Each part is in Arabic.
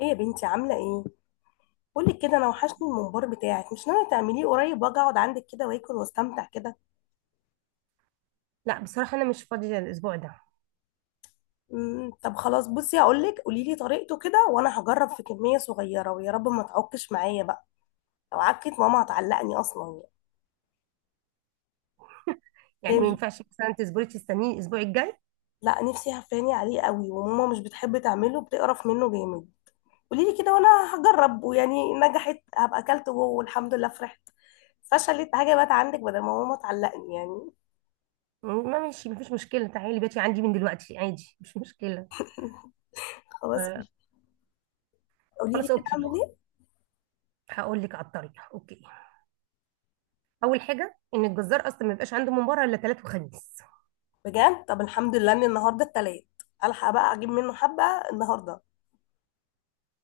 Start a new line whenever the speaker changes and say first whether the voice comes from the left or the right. left: ايه يا بنتي عامله ايه؟ قولي كده انا وحشني الممبار بتاعك، مش ناويه تعمليه قريب واجي اقعد عندك كده واكل واستمتع كده؟
right: لا، بصراحة أنا مش فاضية الأسبوع ده.
left: طب خلاص، بصي هقول لك، قولي لي طريقته كده وانا هجرب في كميه صغيره ويا رب ما تعكش معايا بقى. لو عكت ماما هتعلقني اصلا يعني.
right: يعني
left: إيه
right: ما
left: مش...
right: ينفعش مثلا تصبري تستنيني الأسبوع الجاي؟
left: لا، نفسي هفاني عليه قوي، وماما مش بتحب تعمله، بتقرف منه جامد. قولي لي كده وانا هجرب، ويعني نجحت هبقى اكلته جوه والحمد لله فرحت. فشلت حاجه بقت عندك بدل ما ماما تعلقني يعني.
right: ما ماشي، مفيش مشكلة، تعالي بيتي عندي من دلوقتي عادي، مش مشكلة.
left: خلاص،
right: آه،
left: قولي لي
right: خلاص
left: كده
right: أوكي.
left: اعمل ايه.
right: هقول لك على الطريقة، أوكي. أول حاجة إن الجزار أصلا ما يبقاش عنده مباراة إلا تلات وخميس.
left: بجد؟ طب الحمد لله ان النهارده التلات، الحق بقى اجيب منه حبه النهارده.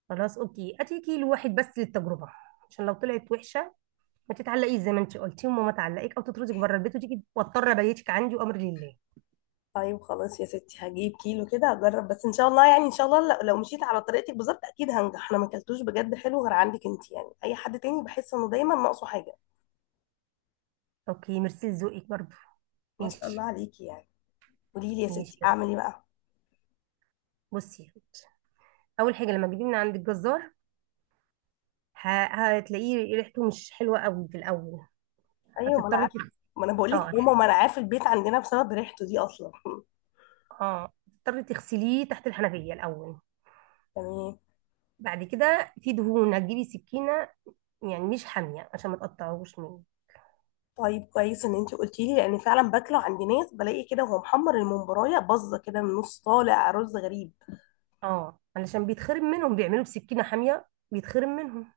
right: خلاص أوكي، هاتي كيلو واحد بس للتجربة، عشان لو طلعت وحشة ما تتعلقيش زي ما انت قلتي وماما تعلقك او تطردك بره البيت وتيجي واضطر ابيتك عندي وامر لله.
left: طيب خلاص يا ستي، هجيب كيلو كده هجرب، بس ان شاء الله يعني، ان شاء الله لو مشيت على طريقتك بالظبط اكيد هنجح. انا ما اكلتوش بجد حلو غير عندك انت يعني، اي حد تاني بحس انه دايما ناقصه حاجه.
right: اوكي، ميرسي لذوقك برضه.
left: ما شاء الله
right: ماشي.
left: عليكي يعني. قولي لي يا
right: ماشي
left: ستي
right: يا روحي.
left: اعمل ايه بقى.
right: بصي يا روحي. اول حاجه لما تجيبي من عند الجزار، هتلاقيه ريحته مش حلوه قوي في الاول.
left: ايوه، ما انا
right: هتضطري
left: عارفه،
right: تغ-
left: ما انا بقول لك
right: اه
left: ماما،
right: هت-
left: ما انا عارفه البيت عندنا بسبب ريحته دي اصلا.
right: اه هتضطري تغسليه تحت الحنفيه الاول.
left: تمام.
right: بعد كده في دهون، هتجيبي سكينه، يعني مش حاميه عشان ما تقطعهوش مني.
left: طيب كويس ان انت قلتي لي، لان فعلا باكله عند ناس بلاقي كده، وهو محمر الممبرايه باظه كده من نص، طالع رز غريب.
right: اه، علشان بيتخرم منهم، بيعملوا بسكينه حاميه بيتخرم منهم.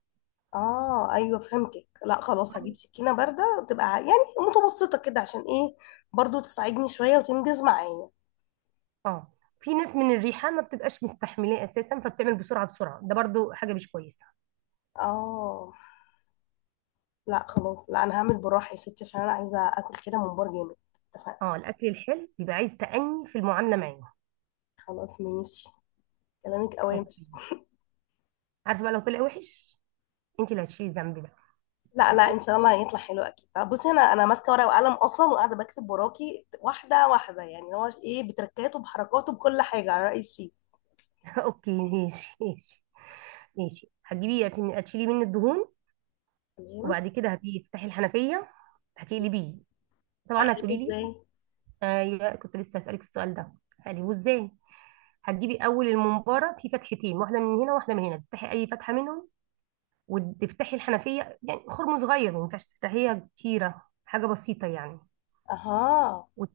left: اه ايوه فهمتك، لا خلاص هجيب سكينه بارده وتبقى يعني متوسطه كده، عشان ايه؟ برضو تساعدني شويه وتنجز معايا.
right: اه، في ناس من الريحه ما بتبقاش مستحملاه اساسا، فبتعمل بسرعه بسرعه، ده برضو حاجه مش كويسه.
left: اه. لا خلاص، لا انا هعمل بالراحه يا ستي، عشان انا عايزه اكل كده ممبار جامد. اتفقنا.
right: اه، الاكل الحلو بيبقى عايز تأني في المعامله معاه.
left: خلاص ماشي، كلامك اوامر.
right: اوكي. عارفه بقى لو طلع وحش انت اللي هتشيلي ذنبي بقى.
left: لا،
right: ماشي.
left: ان شاء الله هيطلع حلو اكيد. طب بصي، انا ماسكه ورقه وقلم اصلا، وقاعده بكتب وراكي واحده واحده يعني، هو ايه، بتركاته بحركاته بكل حاجه على راي الشيف.
right: اوكي، ماشي ماشي. ماشي، هتشيلي مني الدهون.
left: تمام،
right: وبعد كده هتيجي تفتحي الحنفيه، هتقلبيه. طبعا
left: اعمله
right: هتقولي لي،
left: ازاي؟
right: ايوه كنت لسه هسألك السؤال ده، هقلبه ازاي؟ هتجيبي اول الممبار في فتحتين، واحده من هنا واحده من هنا، تفتحي اي فتحه منهم وتفتحي الحنفيه، يعني خرم صغير، ما ينفعش تفتحيها كتيره، حاجه بسيطه يعني.
left: اها،
right: وت...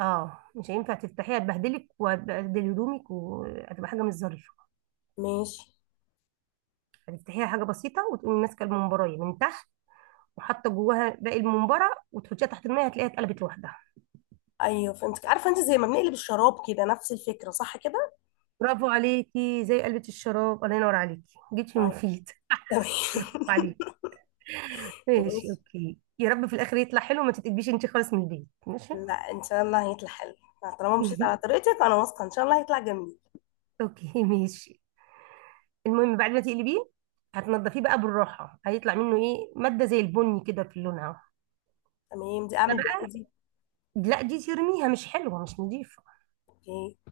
right: اه، مش هينفع تفتحيها، تبهدلك وتبهدل هدومك وهتبقى حاجه مش ظريفه.
left: ماشي.
right: هتفتحيها حاجه بسيطه، وتقومي ماسكه الممبرايه من تحت وحاطه جواها باقي الممبره وتحطيها تحت الميه، هتلاقيها اتقلبت لوحدها.
left: ايوه فهمتك، عارفه انت زي ما بنقلب الشراب كده، نفس الفكره صح كده.
right: برافو عليكي، زي قلبة الشراب، الله ينور عليكي، جيتي
left: طيب
right: مفيد.
left: تمام.
right: برافو عليكي. ماشي
left: ماشي.
right: اوكي، يا رب في الاخر يطلع حلو، ما تتقلبيش انت خالص من البيت. ماشي.
left: لا ان شاء الله هيطلع حلو. لا، طالما مشيت على طريقتك انا واثقه ان شاء الله هيطلع جميل.
right: اوكي ماشي. المهم بعد ما تقلبيه هتنضفيه بقى بالراحه، هيطلع منه ايه ماده زي البني كده في لونها أهو.
left: تمام، دي
right: ده
left: اعمل بيها
right: بقى،
left: ايدي؟
right: لا دي ترميها مش حلوه مش نظيفه.
left: اوكي.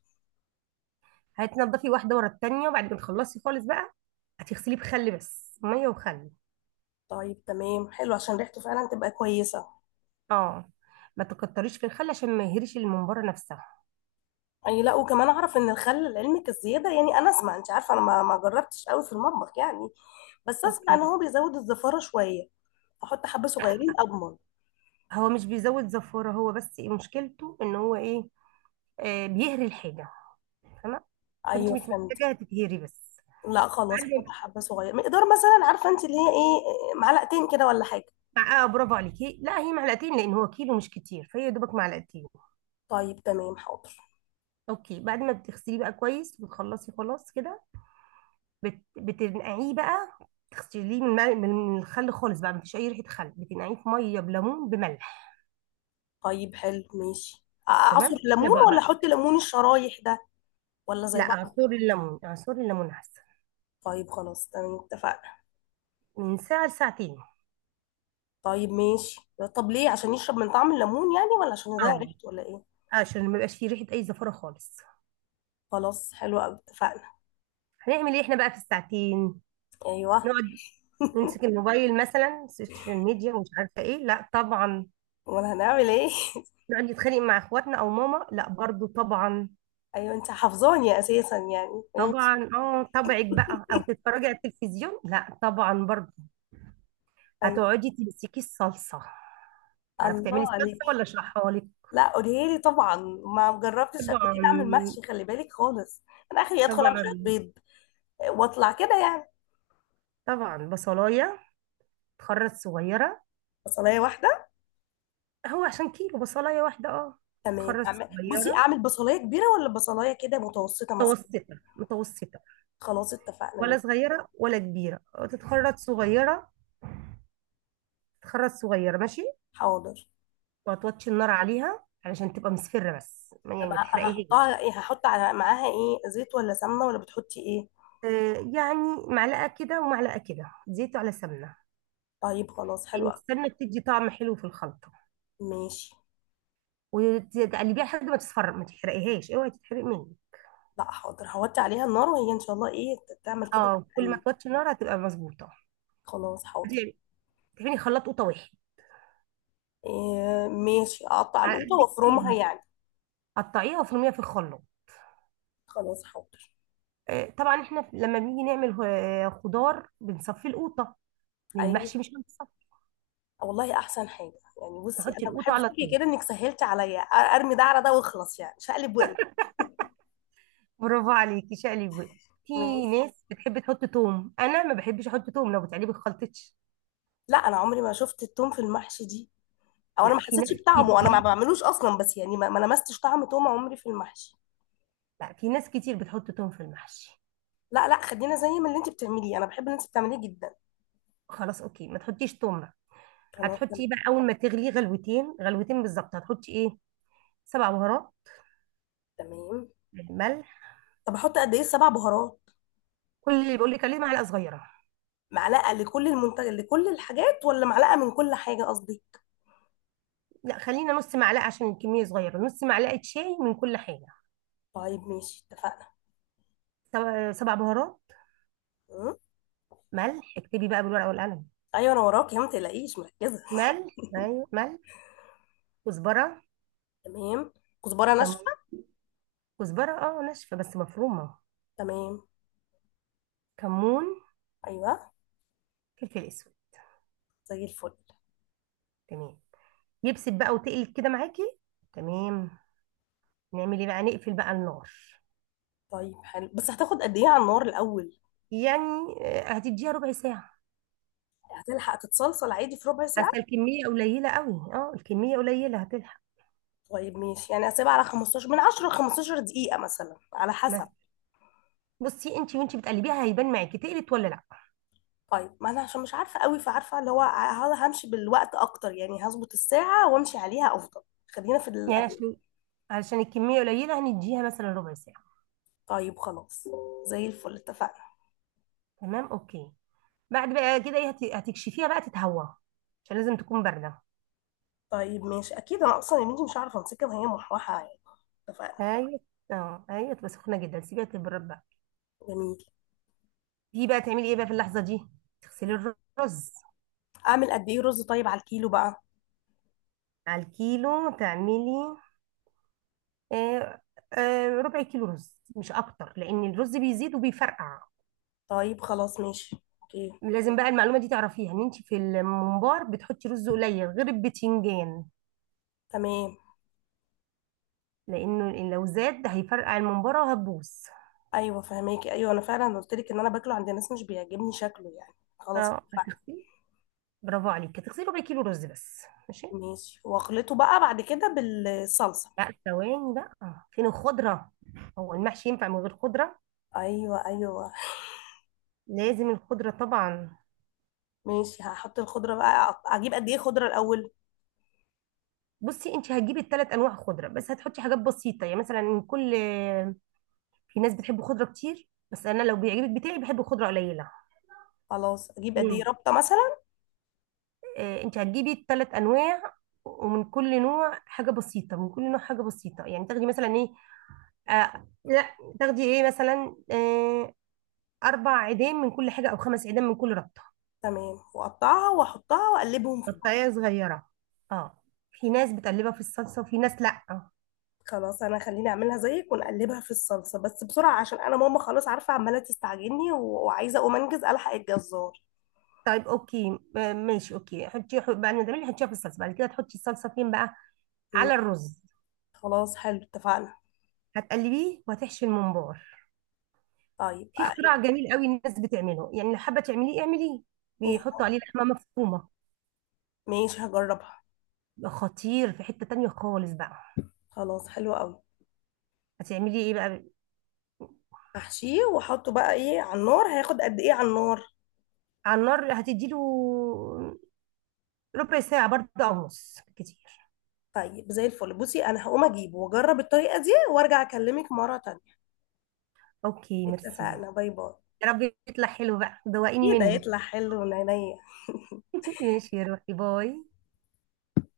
right: هتنضفي واحده ورا التانيه، وبعد ما تخلصي خالص بقى هتغسليه بخل، بس ميه وخل.
left: طيب تمام حلو، عشان ريحته فعلا تبقى كويسه.
right: اه، ما تكتريش في الخل عشان ما يهريش الممبار نفسها.
left: اي، لا وكمان اعرف ان الخل لعلمك الزياده يعني، انا اسمع، انت عارفه انا ما جربتش قوي في المطبخ يعني، بس اسمع ان
right: اوكي.
left: هو بيزود الزفاره شويه. احط حبه صغيرين اضمن.
right: هو مش بيزود زفاره، هو بس إيه مشكلته؟ ان هو ايه؟ آه، بيهري الحاجه، فاهمه؟ فانت
left: ايوه
right: مش
left: فهمت.
right: محتاجه تتهري بس.
left: لا خلاص، احط
right: بعد
left: حبه صغيره مقدار مثلا، عارفه انت اللي هي ايه، معلقتين كده ولا حاجه؟
right: مع اه برافو عليكي، لا هي معلقتين لان هو كيلو مش كتير فهي يا دوبك معلقتين.
left: طيب تمام حاضر.
right: اوكي، بعد ما بتغسليه بقى كويس وتخلصي خلاص كده بتنقعيه بقى. تغسليه من، من الخل خالص بقى مفيش اي ريحه خل، بتنقعيه في ميه بليمون بملح.
left: طيب حلو ماشي، اعصر
right: تمام.
left: ليمون
right: طبق
left: ولا
right: بقى.
left: احط ليمون الشرايح ده ولا
right: لا،
left: زي بعض؟
right: عصير الليمون، عصير الليمون احسن.
left: طيب خلاص تمام اتفقنا.
right: من ساعه لساعتين.
left: طيب ماشي. طب ليه؟ عشان يشرب من طعم الليمون يعني، ولا عشان يضيع
right: اه،
left: ريحته ولا ايه؟
right: عشان ما يبقاش فيه ريحه اي زفاره خالص.
left: خلاص حلو قوي اتفقنا.
right: هنعمل ايه احنا بقى في الساعتين؟
left: ايوه.
right: نقعد نمسك الموبايل مثلا، السوشيال ميديا ومش عارفه ايه؟ لا طبعا.
left: امال هنعمل ايه؟
right: نقعد نتخانق مع اخواتنا او ماما؟ لا برضو طبعا.
left: ايوه انت حافظاني اساسا يعني، ماشي.
right: طبعا، اه طبعك بقى، او تتفرجي على التلفزيون؟ لا طبعا برضو.
left: ايوه.
right: هتقعدي تمسكي الصلصه. تعرفي تعملي
left: الله
right: الصلصه
left: عليك.
right: ولا اشرحها لك؟
left: لا قولي لي طبعا، ما جربتش قبل كده اعمل
right: طبعا.
left: محشي، خلي بالك خالص. انا اخري ادخل اعمل
right: طبعا.
left: شويه بيض واطلع كده يعني.
right: طبعا. بصلايه تخرط صغيره.
left: بصلايه واحده؟
right: هو عشان كيلو بصلايه واحده، اه.
left: تمام،
right: تتخرط
left: بصي
right: صغيره.
left: اعمل بصلايه كبيره ولا بصلايه كده متوسطه مثلا؟
right: متوسطه متوسطه.
left: خلاص اتفقنا
right: ولا
left: مين.
right: صغيره ولا كبيره. تتخرط صغيره. تتخرط صغيره، ماشي.
left: حاضر.
right: وهتوطي النار عليها علشان تبقى مصفرة، بس يعني
left: طب
right: ما تحرقيهاش.
left: هحطها ايه، هحط على معاها ايه، زيت ولا سمنه ولا بتحطي ايه؟
right: يعني معلقة كده ومعلقة كده، زيت على سمنة.
left: طيب خلاص،
right: لأن
left: حلوه أوي.
right: السمنة بتدي طعم حلو في الخلطة.
left: ماشي.
right: وتقلبيها لحد ما تصفر، ما تحرقيهاش، اوعي تتحرق مني.
left: لا حاضر، هوطي عليها النار وهي ان شاء الله ايه تعمل كده
right: اه، كل ما
left: يعني.
right: توطي النار هتبقى مظبوطة.
left: خلاص حاضر.
right: تعملي خلاط قوطة واحد.
left: إيه؟ ماشي، اقطع
right: على
left: القوطه
right: قد كتير.
left: وافرمها يعني.
right: قطعيها وفرميها في الخلاط.
left: خلاص حاضر.
right: طبعا احنا لما بنيجي نعمل خضار بنصفي القوطة.
left: ايوه،
right: للمحشي مش هنصفي،
left: والله احسن حاجه. يعني بصي،
right: تحطي
left: انا
right: القوطة
left: بحب
right: على
left: فيكي
right: طول.
left: كده انك سهلت عليا ارمي ده على ده واخلص يعني، شقلب وقلب.
right: برافو عليكي، شقلي بقى. في
left: ماشي.
right: ناس بتحب تحط توم، انا ما بحبش احط توم لو بتقلبي الخلطة.
left: لا انا عمري ما شفت التوم في المحشي دي، او انا
right: لا،
left: ما
right: في
left: حسيتش
right: ناس
left: بطعمه، انا ما
right: كتير.
left: بعملوش اصلا بس يعني، ما لمستش طعم توم عمري في المحشي.
right: لا، في ناس كتير بتحط توم في المحشي.
left: لا لا، خلينا زي ما اللي انت بتعمليه، انا بحب اللي انت بتعمليه جدا.
right: خلاص اوكي، ما تحطيش توم بقى.
left: خلاص.
right: هتحطي ايه بقى اول ما تغليه غلوتين غلوتين بالظبط؟ هتحطي ايه؟ سبع بهارات،
left: تمام.
right: ملح.
left: طب احط قد ايه سبع بهارات؟
right: كل اللي بقول لك عليه معلقه صغيره.
left: معلقه لكل المنتج لكل الحاجات، ولا معلقه من كل حاجه قصدي؟
right: لا، خلينا نص معلقه عشان الكميه صغيره، نص معلقه شاي من كل حاجه.
left: طيب ماشي اتفقنا.
right: سبع بهارات،
left: م؟
right: ملح. اكتبي بقى بالورقه والقلم.
left: ايوه انا وراك يا ما تقلقيش، مركزه.
right: ملح، ايوه ملح، كزبره،
left: تمام. كزبره
right: كمون.
left: ناشفه.
right: كزبره اه ناشفه بس مفرومه.
left: تمام.
right: كمون.
left: ايوه.
right: فلفل اسود.
left: زي الفل.
right: تمام. يبسط بقى وتقلب كده معاكي، تمام. نعمل ايه بقى؟ نقفل بقى النار.
left: طيب حلو، بس هتاخد قد ايه على النار الاول؟
right: يعني هتديها ربع ساعة.
left: هتلحق تتصلصل عادي في ربع ساعه؟
right: اصل الكمية قليلة قوي، اه الكمية قليلة هتلحق.
left: طيب ماشي، يعني هسيبها على 15 من 10 ل 15 دقيقه مثلا على حسب.
right: بس بصي، انت وانت بتقلبيها هيبان معاكي تقلت ولا لا.
left: طيب ما انا عشان مش عارفه قوي، فعارفه اللي هو همشي بالوقت اكتر يعني، هظبط الساعه وامشي عليها افضل. خلينا في
right: يعني
left: القليل.
right: عشان الكمية قليلة هنديها مثلا ربع ساعة.
left: طيب خلاص، زي الفل اتفقنا.
right: تمام، اوكي. بعد بقى كده ايه هتكشفيها بقى تتهوى، عشان لازم تكون باردة.
left: طيب ماشي، اكيد انا اصلا يا بنتي مش عارفه امسكها وهي محوحه يعني. اتفقنا.
right: ايوه، اه ايوه، تبقى سخنة جدا، سيبيها تبرد بقى.
left: جميل.
right: دي بقى تعملي ايه بقى في اللحظة دي؟ تغسلي الرز.
left: اعمل قد ايه رز طيب على الكيلو بقى؟
right: على الكيلو تعملي آه، ربع كيلو رز مش اكتر، لان الرز بيزيد وبيفرقع.
left: طيب خلاص ماشي. اوكي.
right: لازم بقى المعلومه دي تعرفيها، ان انت في الممبار بتحطي رز قليل غير البتنجان.
left: تمام.
right: لانه إن لو زاد ده هيفرقع الممباره وهتبوظ.
left: ايوه فهماكي، ايوه انا فعلا قلت لك ان انا باكله عند ناس مش بيعجبني شكله يعني، خلاص
right: اه،
left: اتفقنا.
right: هتغسلي. برافو عليك، هتغسلي ربع كيلو رز بس. ماشي.
left: ماشي، واخلطه بقى بعد كده بالصلصه.
right: لا ثواني بقى، فين الخضره؟ هو المحشي ينفع من غير خضره؟
left: ايوه ايوه.
right: لازم الخضره طبعا.
left: ماشي، هحط الخضره بقى، اجيب قد ايه خضره الاول؟
right: بصي، انت هتجيبي الثلاث انواع خضره، بس هتحطي حاجات بسيطه يعني مثلا كل. في ناس بتحب خضره كتير، بس انا لو بيعجبك بتاعي بحب خضره قليله.
left: خلاص، اجيب قد ايه
right: امم
left: ربطه مثلا؟
right: آه انت هتجيبي الثلاث انواع، ومن كل نوع حاجه بسيطه، من كل نوع حاجه بسيطه يعني تاخدي مثلا ايه؟ لا، تاخدي ايه مثلا؟ اربع عيدان من كل حاجه او خمس عيدان من كل ربطه.
left: تمام، واقطعها واحطها واقلبهم في بعض.
right: قطعيه صغيره. اه، في ناس بتقلبها في الصلصه وفي ناس لا.
left: خلاص، انا خليني اعملها زيك ونقلبها في الصلصه بس بسرعه، عشان انا ماما خلاص عارفه عماله تستعجلني وعايزه اقوم انجز الحق الجزار.
right: طيب اوكي، ماشي اوكي. حطي بعد ما تعملي حطيها في الصلصه، بعد كده تحطي الصلصه فين بقى؟
left: مم.
right: على الرز.
left: خلاص حلو اتفقنا.
right: هتقلبيه وهتحشي الممبار.
left: طيب
right: في
left: آه، ايه.
right: اختراع جميل قوي الناس بتعمله، يعني لو حابه تعمليه اعمليه،
left: إيه؟
right: بيحطوا عليه لحمه مفرومه،
left: ماشي هجربها.
right: بيبقى خطير في حته تانية خالص بقى.
left: خلاص حلو قوي.
right: هتعملي ايه بقى
left: احشيه واحطه بقى ايه على النار، هياخد قد ايه على النار؟
right: على النار؟ هتديله ربع ساعه برضه او نص كتير.
left: طيب زي الفل، بصي انا هقوم اجيبه واجرب الطريقه دي وارجع اكلمك مره تانية.
right: اوكي، ميرسي.
left: اتفقنا، باي باي.
right: يا رب يطلع حلو بقى، دوقيني
left: اكيد
right: منه.
left: هيطلع حلو ونينيا.
right: ماشي يا روحي، باي.